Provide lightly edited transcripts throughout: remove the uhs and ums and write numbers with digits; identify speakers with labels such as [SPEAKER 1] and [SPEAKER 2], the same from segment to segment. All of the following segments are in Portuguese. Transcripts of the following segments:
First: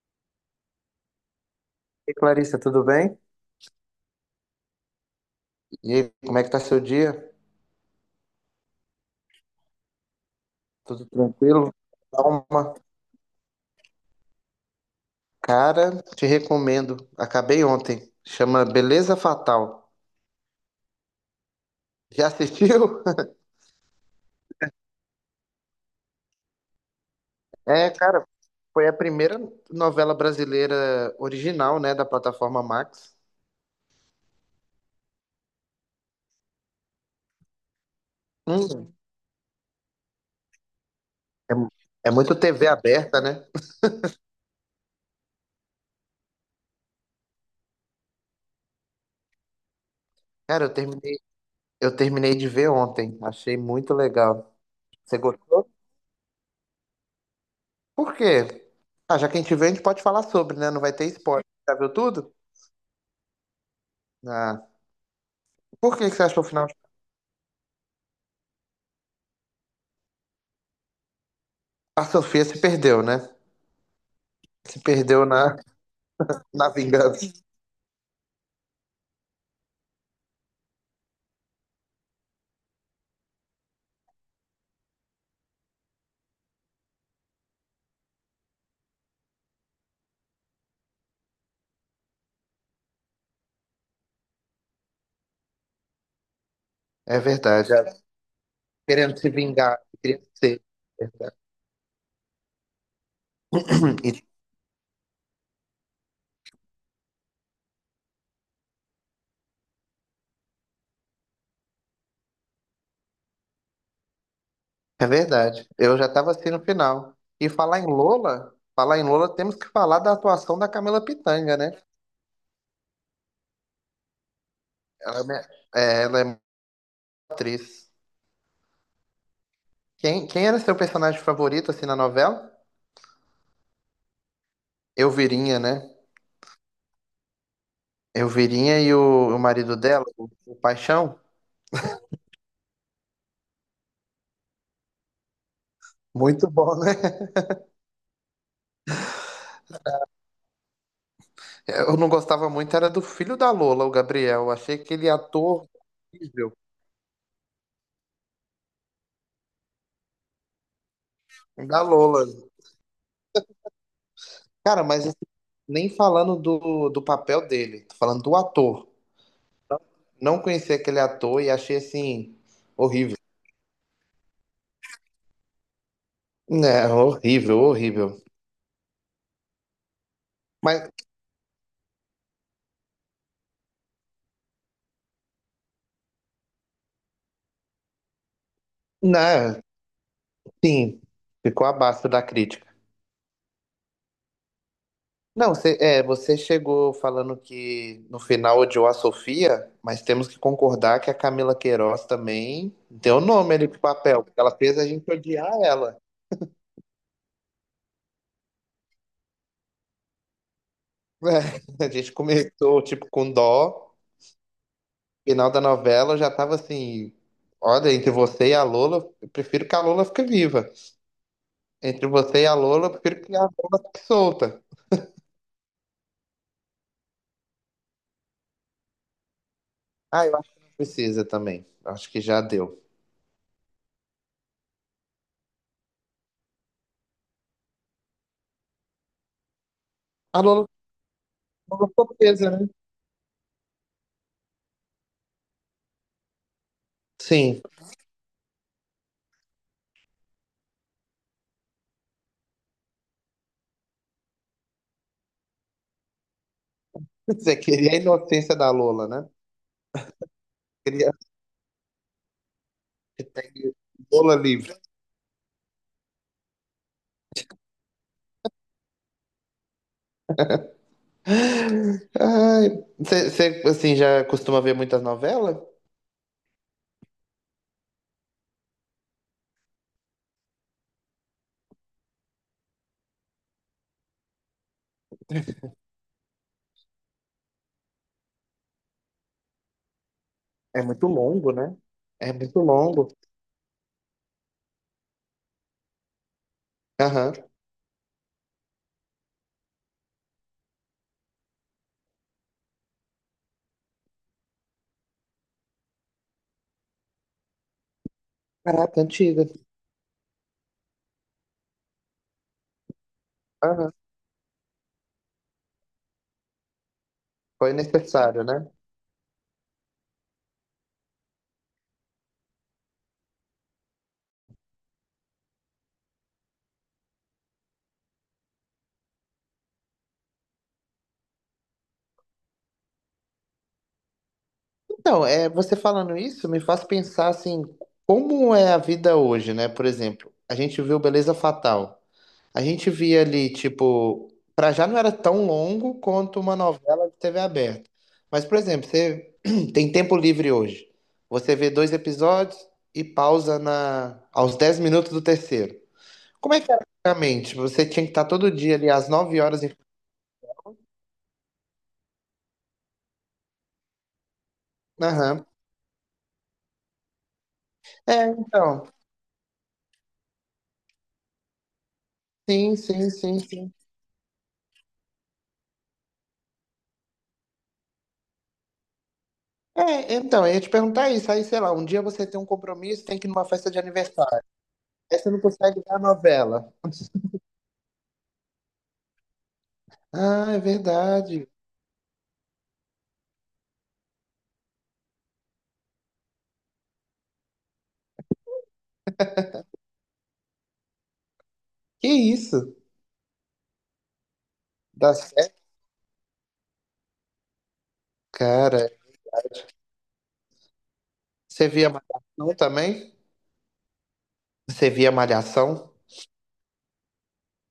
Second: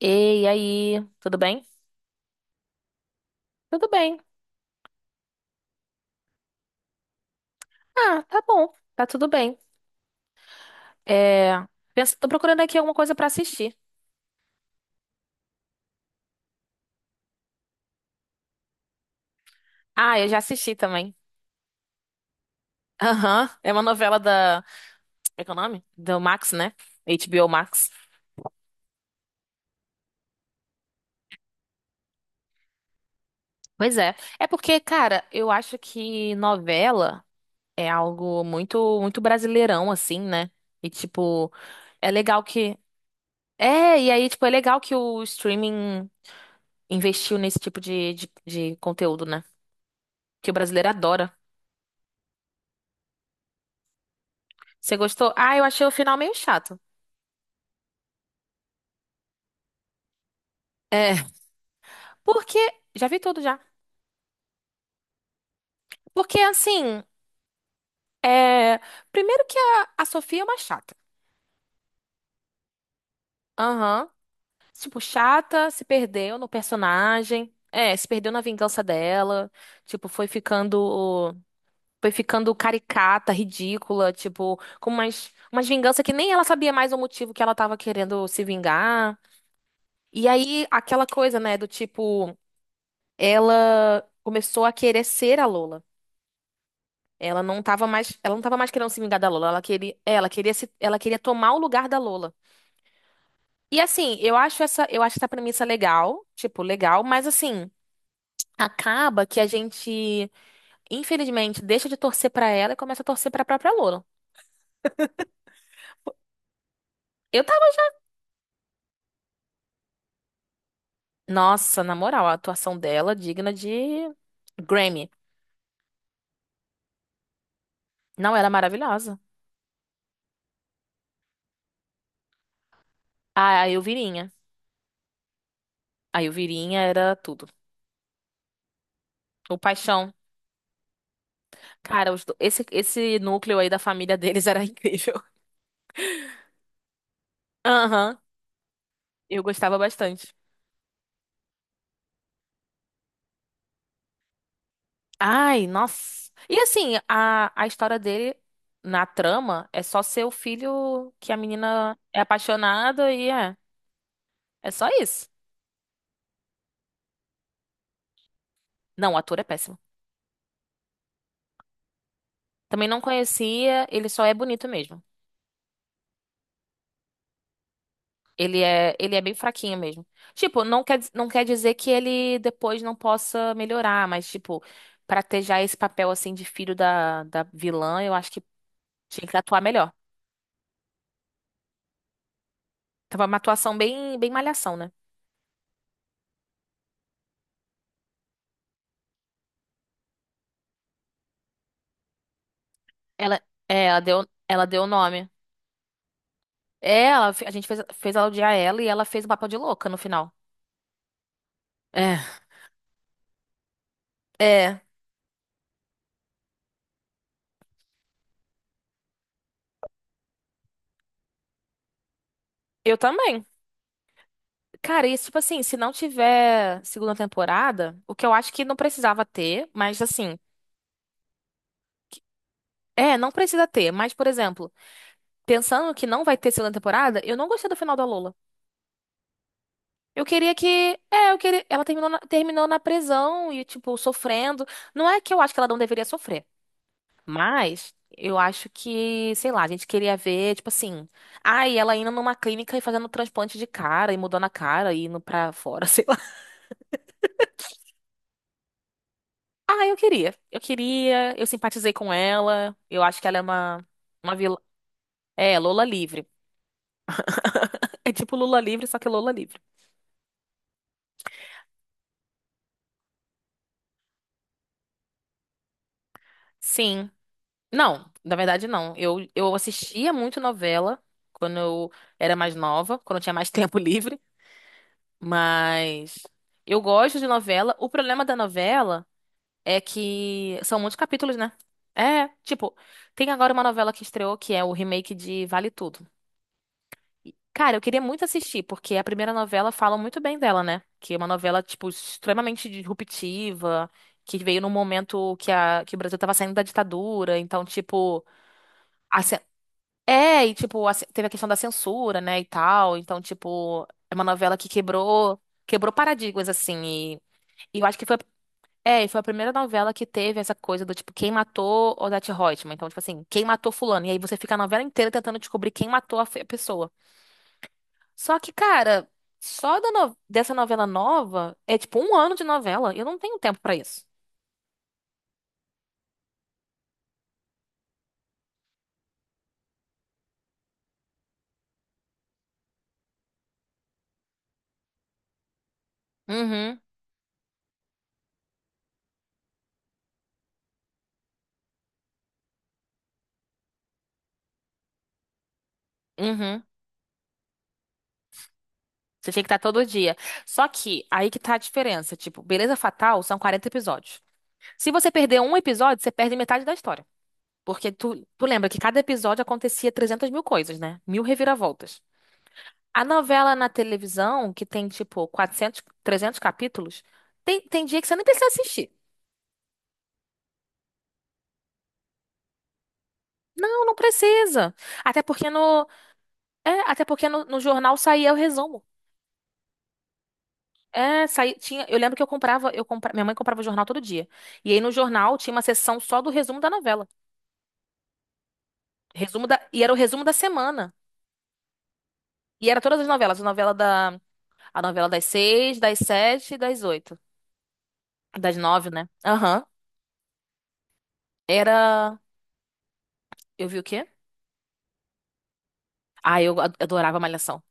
[SPEAKER 1] Ei, e aí, tudo bem?
[SPEAKER 2] E Clarissa, tudo bem?
[SPEAKER 1] Tudo bem.
[SPEAKER 2] E aí, como é que tá seu dia?
[SPEAKER 1] Ah, tá bom, tá tudo bem.
[SPEAKER 2] Tudo
[SPEAKER 1] É,
[SPEAKER 2] tranquilo?
[SPEAKER 1] tô procurando
[SPEAKER 2] Calma.
[SPEAKER 1] aqui alguma coisa pra assistir.
[SPEAKER 2] Cara, te recomendo. Acabei ontem. Chama Beleza Fatal.
[SPEAKER 1] Ah, eu já assisti também.
[SPEAKER 2] Já assistiu?
[SPEAKER 1] Aham, é uma novela da. É que é o nome? Do Max, né? HBO Max.
[SPEAKER 2] É, cara, foi a primeira novela brasileira original, né, da plataforma Max.
[SPEAKER 1] Pois é. É porque, cara, eu acho que novela é algo
[SPEAKER 2] Hum,
[SPEAKER 1] muito, muito brasileirão, assim, né? E, tipo,
[SPEAKER 2] é, mu-
[SPEAKER 1] é
[SPEAKER 2] é muito
[SPEAKER 1] legal
[SPEAKER 2] TV
[SPEAKER 1] que.
[SPEAKER 2] aberta, né?
[SPEAKER 1] É, e aí, tipo, é legal que o streaming investiu nesse tipo de conteúdo, né? Que o
[SPEAKER 2] Cara,
[SPEAKER 1] brasileiro adora.
[SPEAKER 2] eu terminei de ver ontem. Achei muito legal.
[SPEAKER 1] Você
[SPEAKER 2] Você
[SPEAKER 1] gostou? Ah, eu
[SPEAKER 2] gostou?
[SPEAKER 1] achei o final meio chato.
[SPEAKER 2] Por quê? Ah, já que a gente vê, a gente pode falar sobre, né? Não vai ter
[SPEAKER 1] É,
[SPEAKER 2] spoiler. Já viu tudo?
[SPEAKER 1] porque. Já vi tudo já.
[SPEAKER 2] Ah. Por que que você acha
[SPEAKER 1] Porque,
[SPEAKER 2] que o final?
[SPEAKER 1] assim. É. Primeiro que a Sofia é uma chata.
[SPEAKER 2] A Sofia se perdeu, né?
[SPEAKER 1] Aham.
[SPEAKER 2] Se
[SPEAKER 1] Tipo,
[SPEAKER 2] perdeu na,
[SPEAKER 1] chata, se perdeu no
[SPEAKER 2] na vingança.
[SPEAKER 1] personagem. É, se perdeu na vingança dela. Tipo, foi ficando. Foi ficando caricata, ridícula. Tipo, com umas vinganças que nem ela sabia mais o motivo que ela tava querendo se vingar. E aí, aquela coisa, né? Do tipo. Ela começou a querer ser a Lola.
[SPEAKER 2] É
[SPEAKER 1] Ela não
[SPEAKER 2] verdade.
[SPEAKER 1] tava
[SPEAKER 2] Ela
[SPEAKER 1] mais, ela não tava mais querendo se
[SPEAKER 2] Querendo
[SPEAKER 1] vingar da
[SPEAKER 2] se
[SPEAKER 1] Lola, ela
[SPEAKER 2] vingar,
[SPEAKER 1] queria, é,
[SPEAKER 2] querendo
[SPEAKER 1] ela queria
[SPEAKER 2] ser.
[SPEAKER 1] se, ela
[SPEAKER 2] É
[SPEAKER 1] queria
[SPEAKER 2] verdade.
[SPEAKER 1] tomar o lugar da Lola. E assim,
[SPEAKER 2] E-
[SPEAKER 1] eu acho essa premissa legal, tipo, legal, mas assim, acaba que a gente, infelizmente, deixa de torcer pra ela e começa a torcer pra própria Lola.
[SPEAKER 2] é verdade. Eu já estava assim no final.
[SPEAKER 1] Eu
[SPEAKER 2] E
[SPEAKER 1] tava,
[SPEAKER 2] falar em Lola, temos que falar da atuação da Camila Pitanga, né?
[SPEAKER 1] nossa, na moral, a atuação dela digna de Grammy.
[SPEAKER 2] Ela é, minha- É, ela é uma atriz.
[SPEAKER 1] Não, ela é maravilhosa.
[SPEAKER 2] Quem era seu personagem favorito assim na novela?
[SPEAKER 1] A Elvirinha.
[SPEAKER 2] Elvirinha, né?
[SPEAKER 1] A Elvirinha era tudo.
[SPEAKER 2] Elvirinha e o
[SPEAKER 1] O
[SPEAKER 2] marido dela,
[SPEAKER 1] Paixão.
[SPEAKER 2] o Paixão.
[SPEAKER 1] Cara, esse núcleo aí da família deles era incrível.
[SPEAKER 2] Muito bom, né?
[SPEAKER 1] Aham. Eu gostava bastante.
[SPEAKER 2] Eu não gostava muito, era do filho da Lola, o Gabriel. Eu achei aquele
[SPEAKER 1] Ai,
[SPEAKER 2] ator
[SPEAKER 1] nossa.
[SPEAKER 2] horrível
[SPEAKER 1] E assim, a história dele na trama é só ser o filho que a
[SPEAKER 2] da
[SPEAKER 1] menina é
[SPEAKER 2] Lola.
[SPEAKER 1] apaixonada e é. É
[SPEAKER 2] Cara,
[SPEAKER 1] só
[SPEAKER 2] mas assim,
[SPEAKER 1] isso.
[SPEAKER 2] nem falando do papel dele, tô falando do ator.
[SPEAKER 1] Não, o ator é péssimo.
[SPEAKER 2] Não conheci aquele ator e achei assim,
[SPEAKER 1] Também não
[SPEAKER 2] horrível.
[SPEAKER 1] conhecia, ele só é bonito mesmo.
[SPEAKER 2] Né, horrível, horrível.
[SPEAKER 1] Ele é bem fraquinho mesmo. Tipo, não
[SPEAKER 2] Mas,
[SPEAKER 1] quer, não quer dizer que ele depois não possa melhorar, mas, tipo, pra ter já esse papel assim de filho da vilã, eu acho que tinha que atuar
[SPEAKER 2] né,
[SPEAKER 1] melhor.
[SPEAKER 2] sim, ficou abaixo da crítica.
[SPEAKER 1] Tava uma atuação bem, bem malhação, né?
[SPEAKER 2] Não, você chegou falando que no final odiou a Sofia, mas temos que concordar que a Camila Queiroz também deu
[SPEAKER 1] Ela,
[SPEAKER 2] nome ali pro
[SPEAKER 1] é, ela
[SPEAKER 2] papel,
[SPEAKER 1] deu,
[SPEAKER 2] porque ela
[SPEAKER 1] ela
[SPEAKER 2] fez
[SPEAKER 1] deu o
[SPEAKER 2] a gente
[SPEAKER 1] nome.
[SPEAKER 2] odiar ela.
[SPEAKER 1] É, a gente fez, ela odiar ela e ela fez o papel de louca no final.
[SPEAKER 2] É, a gente
[SPEAKER 1] É,
[SPEAKER 2] começou, tipo, com dó.
[SPEAKER 1] é,
[SPEAKER 2] Final da novela já tava assim: olha, entre você e a Lola, eu prefiro que a Lola fique viva. Entre você e a Lola, eu
[SPEAKER 1] eu
[SPEAKER 2] prefiro que a
[SPEAKER 1] também.
[SPEAKER 2] Lola fique solta.
[SPEAKER 1] Cara, isso, tipo assim, se não tiver segunda temporada, o que eu acho que não precisava ter, mas
[SPEAKER 2] Ah, eu
[SPEAKER 1] assim,
[SPEAKER 2] acho que não precisa também. Eu acho que já deu.
[SPEAKER 1] não precisa ter, mas, por exemplo, pensando que não vai ter segunda temporada, eu não gostei do final da Lola. Eu
[SPEAKER 2] A
[SPEAKER 1] queria que,
[SPEAKER 2] Lola,
[SPEAKER 1] é, eu queria,
[SPEAKER 2] a
[SPEAKER 1] ela
[SPEAKER 2] Lola
[SPEAKER 1] terminou
[SPEAKER 2] ficou
[SPEAKER 1] na,
[SPEAKER 2] presa,
[SPEAKER 1] terminou
[SPEAKER 2] né?
[SPEAKER 1] na prisão e, tipo, sofrendo. Não é que eu acho que ela não deveria sofrer.
[SPEAKER 2] Sim.
[SPEAKER 1] Mas eu acho que, sei lá, a gente queria ver, tipo assim, ai, ela indo numa clínica e fazendo transplante de cara e mudando a cara e indo pra fora, sei lá.
[SPEAKER 2] Você queria a inocência da Lola, né?
[SPEAKER 1] Ah, eu queria. Eu
[SPEAKER 2] Queria
[SPEAKER 1] queria, eu simpatizei com ela. Eu acho que ela é
[SPEAKER 2] que
[SPEAKER 1] uma
[SPEAKER 2] Lola
[SPEAKER 1] vilã.
[SPEAKER 2] livre.
[SPEAKER 1] É, Lola livre. É tipo Lula livre, só que Lola livre.
[SPEAKER 2] Ai, você, assim, já costuma ver muitas novelas?
[SPEAKER 1] Sim. Não, na verdade não. Eu assistia muito novela quando eu era mais nova, quando eu tinha mais tempo livre, mas eu gosto de novela. O problema da novela é que são
[SPEAKER 2] É
[SPEAKER 1] muitos
[SPEAKER 2] muito
[SPEAKER 1] capítulos, né?
[SPEAKER 2] longo, né?
[SPEAKER 1] É,
[SPEAKER 2] É muito
[SPEAKER 1] tipo,
[SPEAKER 2] longo.
[SPEAKER 1] tem agora uma novela que estreou que é o remake de Vale Tudo. E,
[SPEAKER 2] Aham.
[SPEAKER 1] cara, eu queria muito assistir, porque a primeira novela fala muito bem dela, né? Que é uma novela, tipo, extremamente disruptiva, que veio num momento que o Brasil tava saindo da ditadura, então, tipo,
[SPEAKER 2] Caraca,
[SPEAKER 1] a cen-
[SPEAKER 2] antiga.
[SPEAKER 1] é, e, tipo, teve a questão da censura, né, e tal, então, tipo, é uma novela que quebrou paradigmas, assim, e,
[SPEAKER 2] Foi
[SPEAKER 1] e eu acho que foi
[SPEAKER 2] necessário, né?
[SPEAKER 1] é, e foi a primeira novela que teve essa coisa do tipo, quem matou Odete Roitman? Então, tipo assim, quem matou fulano? E aí você fica a novela inteira tentando descobrir quem matou a pessoa. Só que, cara, só da no- dessa novela nova é tipo um ano de novela. Eu não tenho tempo pra isso.
[SPEAKER 2] Então, é, você falando isso me faz pensar assim, como é a vida hoje, né? Por exemplo, a gente viu Beleza Fatal. A gente via ali, tipo, pra já não era tão longo quanto uma
[SPEAKER 1] Uhum,
[SPEAKER 2] novela de TV aberta. Mas, por exemplo, você tem tempo livre hoje. Você vê dois episódios e pausa na aos 10 minutos do terceiro. Como é
[SPEAKER 1] uhum.
[SPEAKER 2] que era antigamente? Você tinha que estar todo dia ali às
[SPEAKER 1] Você
[SPEAKER 2] 9
[SPEAKER 1] tinha que estar
[SPEAKER 2] horas em...
[SPEAKER 1] todo dia. Só que aí que tá a diferença. Tipo, Beleza Fatal são 40 episódios. Se você perder
[SPEAKER 2] Aham.
[SPEAKER 1] um episódio, você perde metade da história. Porque tu,
[SPEAKER 2] É,
[SPEAKER 1] tu lembra que
[SPEAKER 2] então.
[SPEAKER 1] cada episódio acontecia 300 mil coisas, né? Mil reviravoltas.
[SPEAKER 2] Sim,
[SPEAKER 1] A
[SPEAKER 2] sim, sim,
[SPEAKER 1] novela na
[SPEAKER 2] sim.
[SPEAKER 1] televisão, que tem tipo 400, 300 capítulos, tem dia que você nem precisa assistir.
[SPEAKER 2] É, então, eu ia te perguntar isso. Aí, sei lá, um dia você tem um compromisso, tem que ir numa festa de
[SPEAKER 1] Não, não
[SPEAKER 2] aniversário.
[SPEAKER 1] precisa.
[SPEAKER 2] Aí
[SPEAKER 1] Até
[SPEAKER 2] você não
[SPEAKER 1] porque
[SPEAKER 2] consegue
[SPEAKER 1] no,
[SPEAKER 2] ver a novela.
[SPEAKER 1] é, até porque no, no jornal saía o resumo.
[SPEAKER 2] Ah, é
[SPEAKER 1] É,
[SPEAKER 2] verdade.
[SPEAKER 1] eu lembro que eu comprava, eu compra, minha mãe comprava o jornal todo dia. E aí no jornal tinha uma seção só do resumo da novela. E era o resumo da semana.
[SPEAKER 2] Que
[SPEAKER 1] E
[SPEAKER 2] isso?
[SPEAKER 1] era todas as novelas, a novela
[SPEAKER 2] Dá
[SPEAKER 1] das
[SPEAKER 2] certo?
[SPEAKER 1] seis, das sete e das oito. Das nove,
[SPEAKER 2] Cara,
[SPEAKER 1] né? Aham.
[SPEAKER 2] você via
[SPEAKER 1] Era.
[SPEAKER 2] Malhação também?
[SPEAKER 1] Eu vi o quê?
[SPEAKER 2] Você via Malhação?
[SPEAKER 1] Ah, eu adorava Malhação.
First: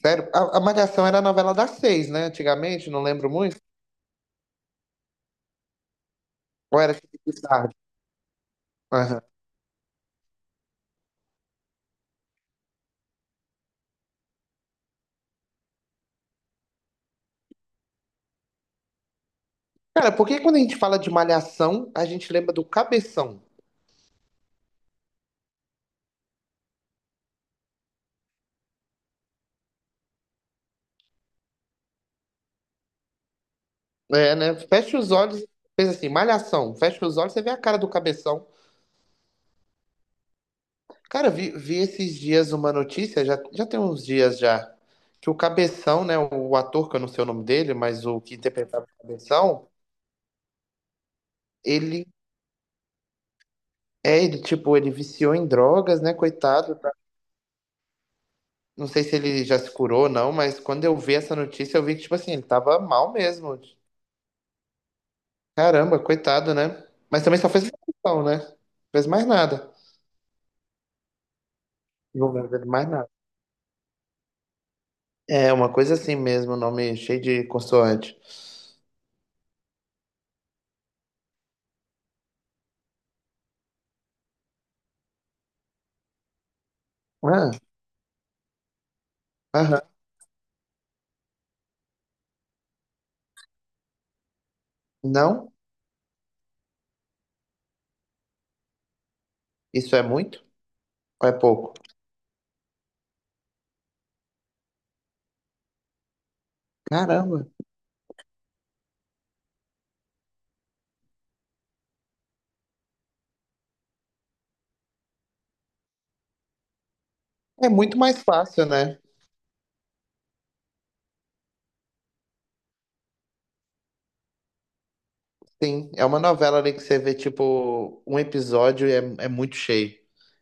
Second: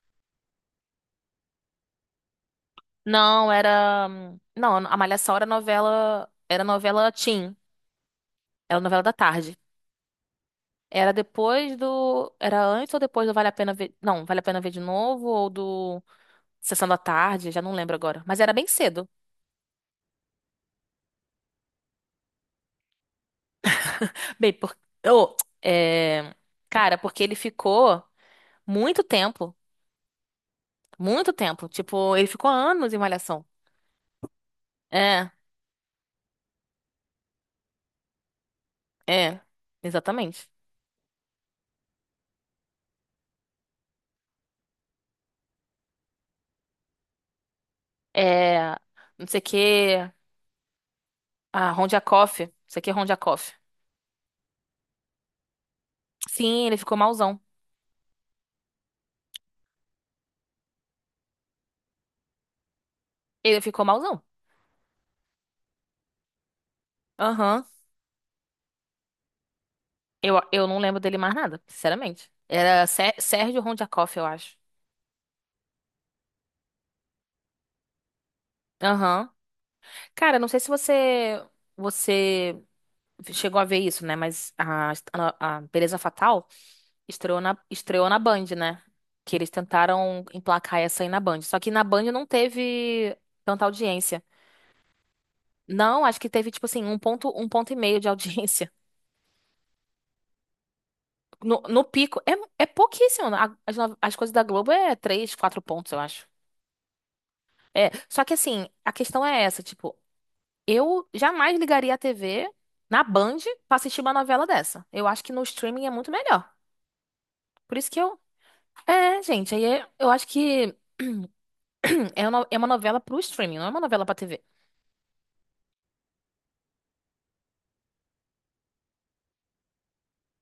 [SPEAKER 2] Sério? A Malhação era a novela das seis, né? Antigamente, não lembro
[SPEAKER 1] Não,
[SPEAKER 2] muito.
[SPEAKER 1] era. Não, a Malhação era novela. Era
[SPEAKER 2] Ou era
[SPEAKER 1] novela
[SPEAKER 2] tipo de
[SPEAKER 1] teen.
[SPEAKER 2] tarde?
[SPEAKER 1] Era novela da
[SPEAKER 2] Aham.
[SPEAKER 1] tarde. Era depois do. Era antes ou depois do Vale a Pena Ver. Não, Vale a Pena Ver de novo ou do Sessão da Tarde, já não lembro agora. Mas era bem cedo.
[SPEAKER 2] Cara, por que quando a gente fala de Malhação, a gente lembra do Cabeção?
[SPEAKER 1] Bem, porque. Cara, porque ele ficou muito tempo. Muito tempo. Tipo, ele ficou anos em Malhação.
[SPEAKER 2] É, né? Fecha os
[SPEAKER 1] É,
[SPEAKER 2] olhos, pensa assim, Malhação. Fecha os olhos, você vê a cara do Cabeção.
[SPEAKER 1] é. Exatamente.
[SPEAKER 2] Cara, vi esses dias uma notícia, já tem uns dias já, que o Cabeção, né, o ator, que eu não sei o nome dele, mas o que
[SPEAKER 1] É.
[SPEAKER 2] interpretava o
[SPEAKER 1] Não sei o
[SPEAKER 2] Cabeção,
[SPEAKER 1] que. Ah, Ron
[SPEAKER 2] ele
[SPEAKER 1] Jacoff. Não sei o que, Ron Jacoff.
[SPEAKER 2] é, ele viciou em drogas, né,
[SPEAKER 1] Sim, ele
[SPEAKER 2] coitado. Tá?
[SPEAKER 1] ficou mauzão.
[SPEAKER 2] Não sei se ele já se curou ou não, mas quando eu vi essa notícia, eu vi que, tipo assim, ele tava mal mesmo.
[SPEAKER 1] Ele ficou malzão.
[SPEAKER 2] Caramba, coitado, né? Mas também só
[SPEAKER 1] Aham.
[SPEAKER 2] fez maldição, né? Não fez mais nada.
[SPEAKER 1] Eu não lembro dele mais nada, sinceramente.
[SPEAKER 2] Não lembro dele
[SPEAKER 1] Era
[SPEAKER 2] mais nada.
[SPEAKER 1] Sérgio Rondiakoff, eu acho.
[SPEAKER 2] É, uma coisa assim mesmo, nome cheio de consoante.
[SPEAKER 1] Aham. Cara, não sei se você chegou a ver isso, né? Mas a Beleza Fatal estreou
[SPEAKER 2] Ah,
[SPEAKER 1] na, estreou na Band, né? Que eles
[SPEAKER 2] aham.
[SPEAKER 1] tentaram emplacar essa aí na Band. Só que na Band não teve tanta audiência.
[SPEAKER 2] Não?
[SPEAKER 1] Não, acho que teve, tipo assim, um ponto e meio de audiência.
[SPEAKER 2] Isso é muito? Ou é
[SPEAKER 1] No,
[SPEAKER 2] pouco?
[SPEAKER 1] no pico, é pouquíssimo. As, as coisas da Globo é 3, 4 pontos, eu acho.
[SPEAKER 2] Caramba.
[SPEAKER 1] É, só que assim, a questão é essa, tipo, eu jamais ligaria a TV na Band pra assistir uma novela dessa. Eu acho que no streaming é muito melhor.
[SPEAKER 2] É
[SPEAKER 1] Por isso
[SPEAKER 2] muito
[SPEAKER 1] que eu.
[SPEAKER 2] mais fácil, né?
[SPEAKER 1] É, gente, aí eu acho que é uma novela pro streaming, não é uma novela pra TV.
[SPEAKER 2] Sim, é uma novela ali que você vê, tipo, um episódio é, é muito cheio.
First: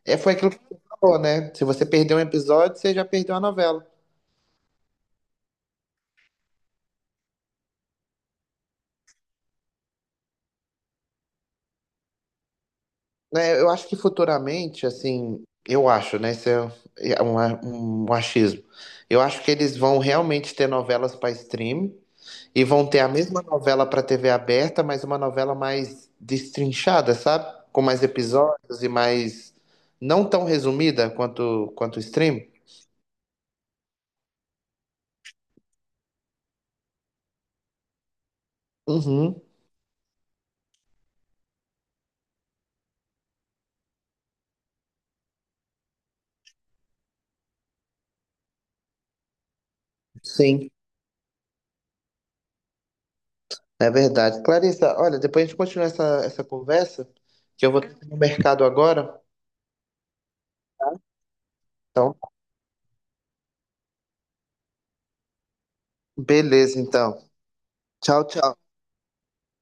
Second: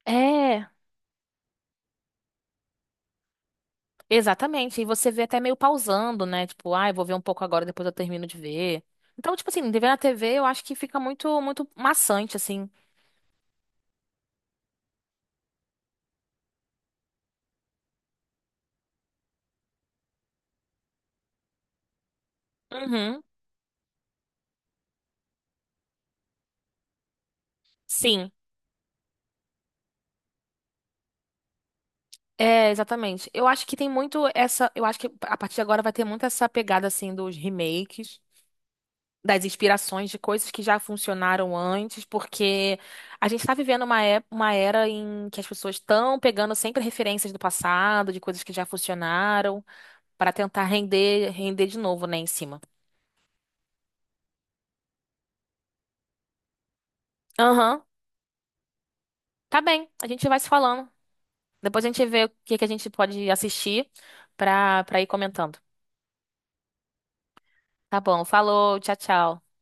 [SPEAKER 2] É, foi aquilo que
[SPEAKER 1] É,
[SPEAKER 2] você falou, né? Se você perdeu um episódio, você já perdeu a novela.
[SPEAKER 1] exatamente. E você vê até meio pausando, né? Tipo, ah, eu vou ver um pouco agora, depois eu termino de ver. Então, tipo assim, de ver na TV eu acho que fica muito, muito maçante, assim.
[SPEAKER 2] Né? Eu acho que futuramente, assim, eu acho, né? Isso é um achismo. Eu acho que eles vão realmente ter novelas para stream. E vão ter a
[SPEAKER 1] Uhum.
[SPEAKER 2] mesma novela para TV aberta, mas uma novela mais destrinchada, sabe? Com mais
[SPEAKER 1] Sim.
[SPEAKER 2] episódios e mais. Não tão resumida quanto o stream.
[SPEAKER 1] É, exatamente. Eu acho que tem muito essa. Eu acho que a partir de agora vai ter muito essa pegada assim dos remakes,
[SPEAKER 2] Uhum,
[SPEAKER 1] das inspirações de coisas que já funcionaram antes, porque a gente tá vivendo uma era em que as pessoas estão pegando sempre referências do passado, de coisas que já funcionaram, para tentar
[SPEAKER 2] sim,
[SPEAKER 1] render de novo, né, em cima.
[SPEAKER 2] é verdade. Clarissa, olha, depois a gente continua essa conversa, que eu vou
[SPEAKER 1] Aham,
[SPEAKER 2] ter que ir no mercado agora.
[SPEAKER 1] tá bem. A gente vai se falando. Depois a gente
[SPEAKER 2] Então,
[SPEAKER 1] vê o que que a gente pode assistir pra ir comentando.
[SPEAKER 2] beleza, então.
[SPEAKER 1] Tá bom,
[SPEAKER 2] Tchau, tchau.
[SPEAKER 1] falou, tchau, tchau.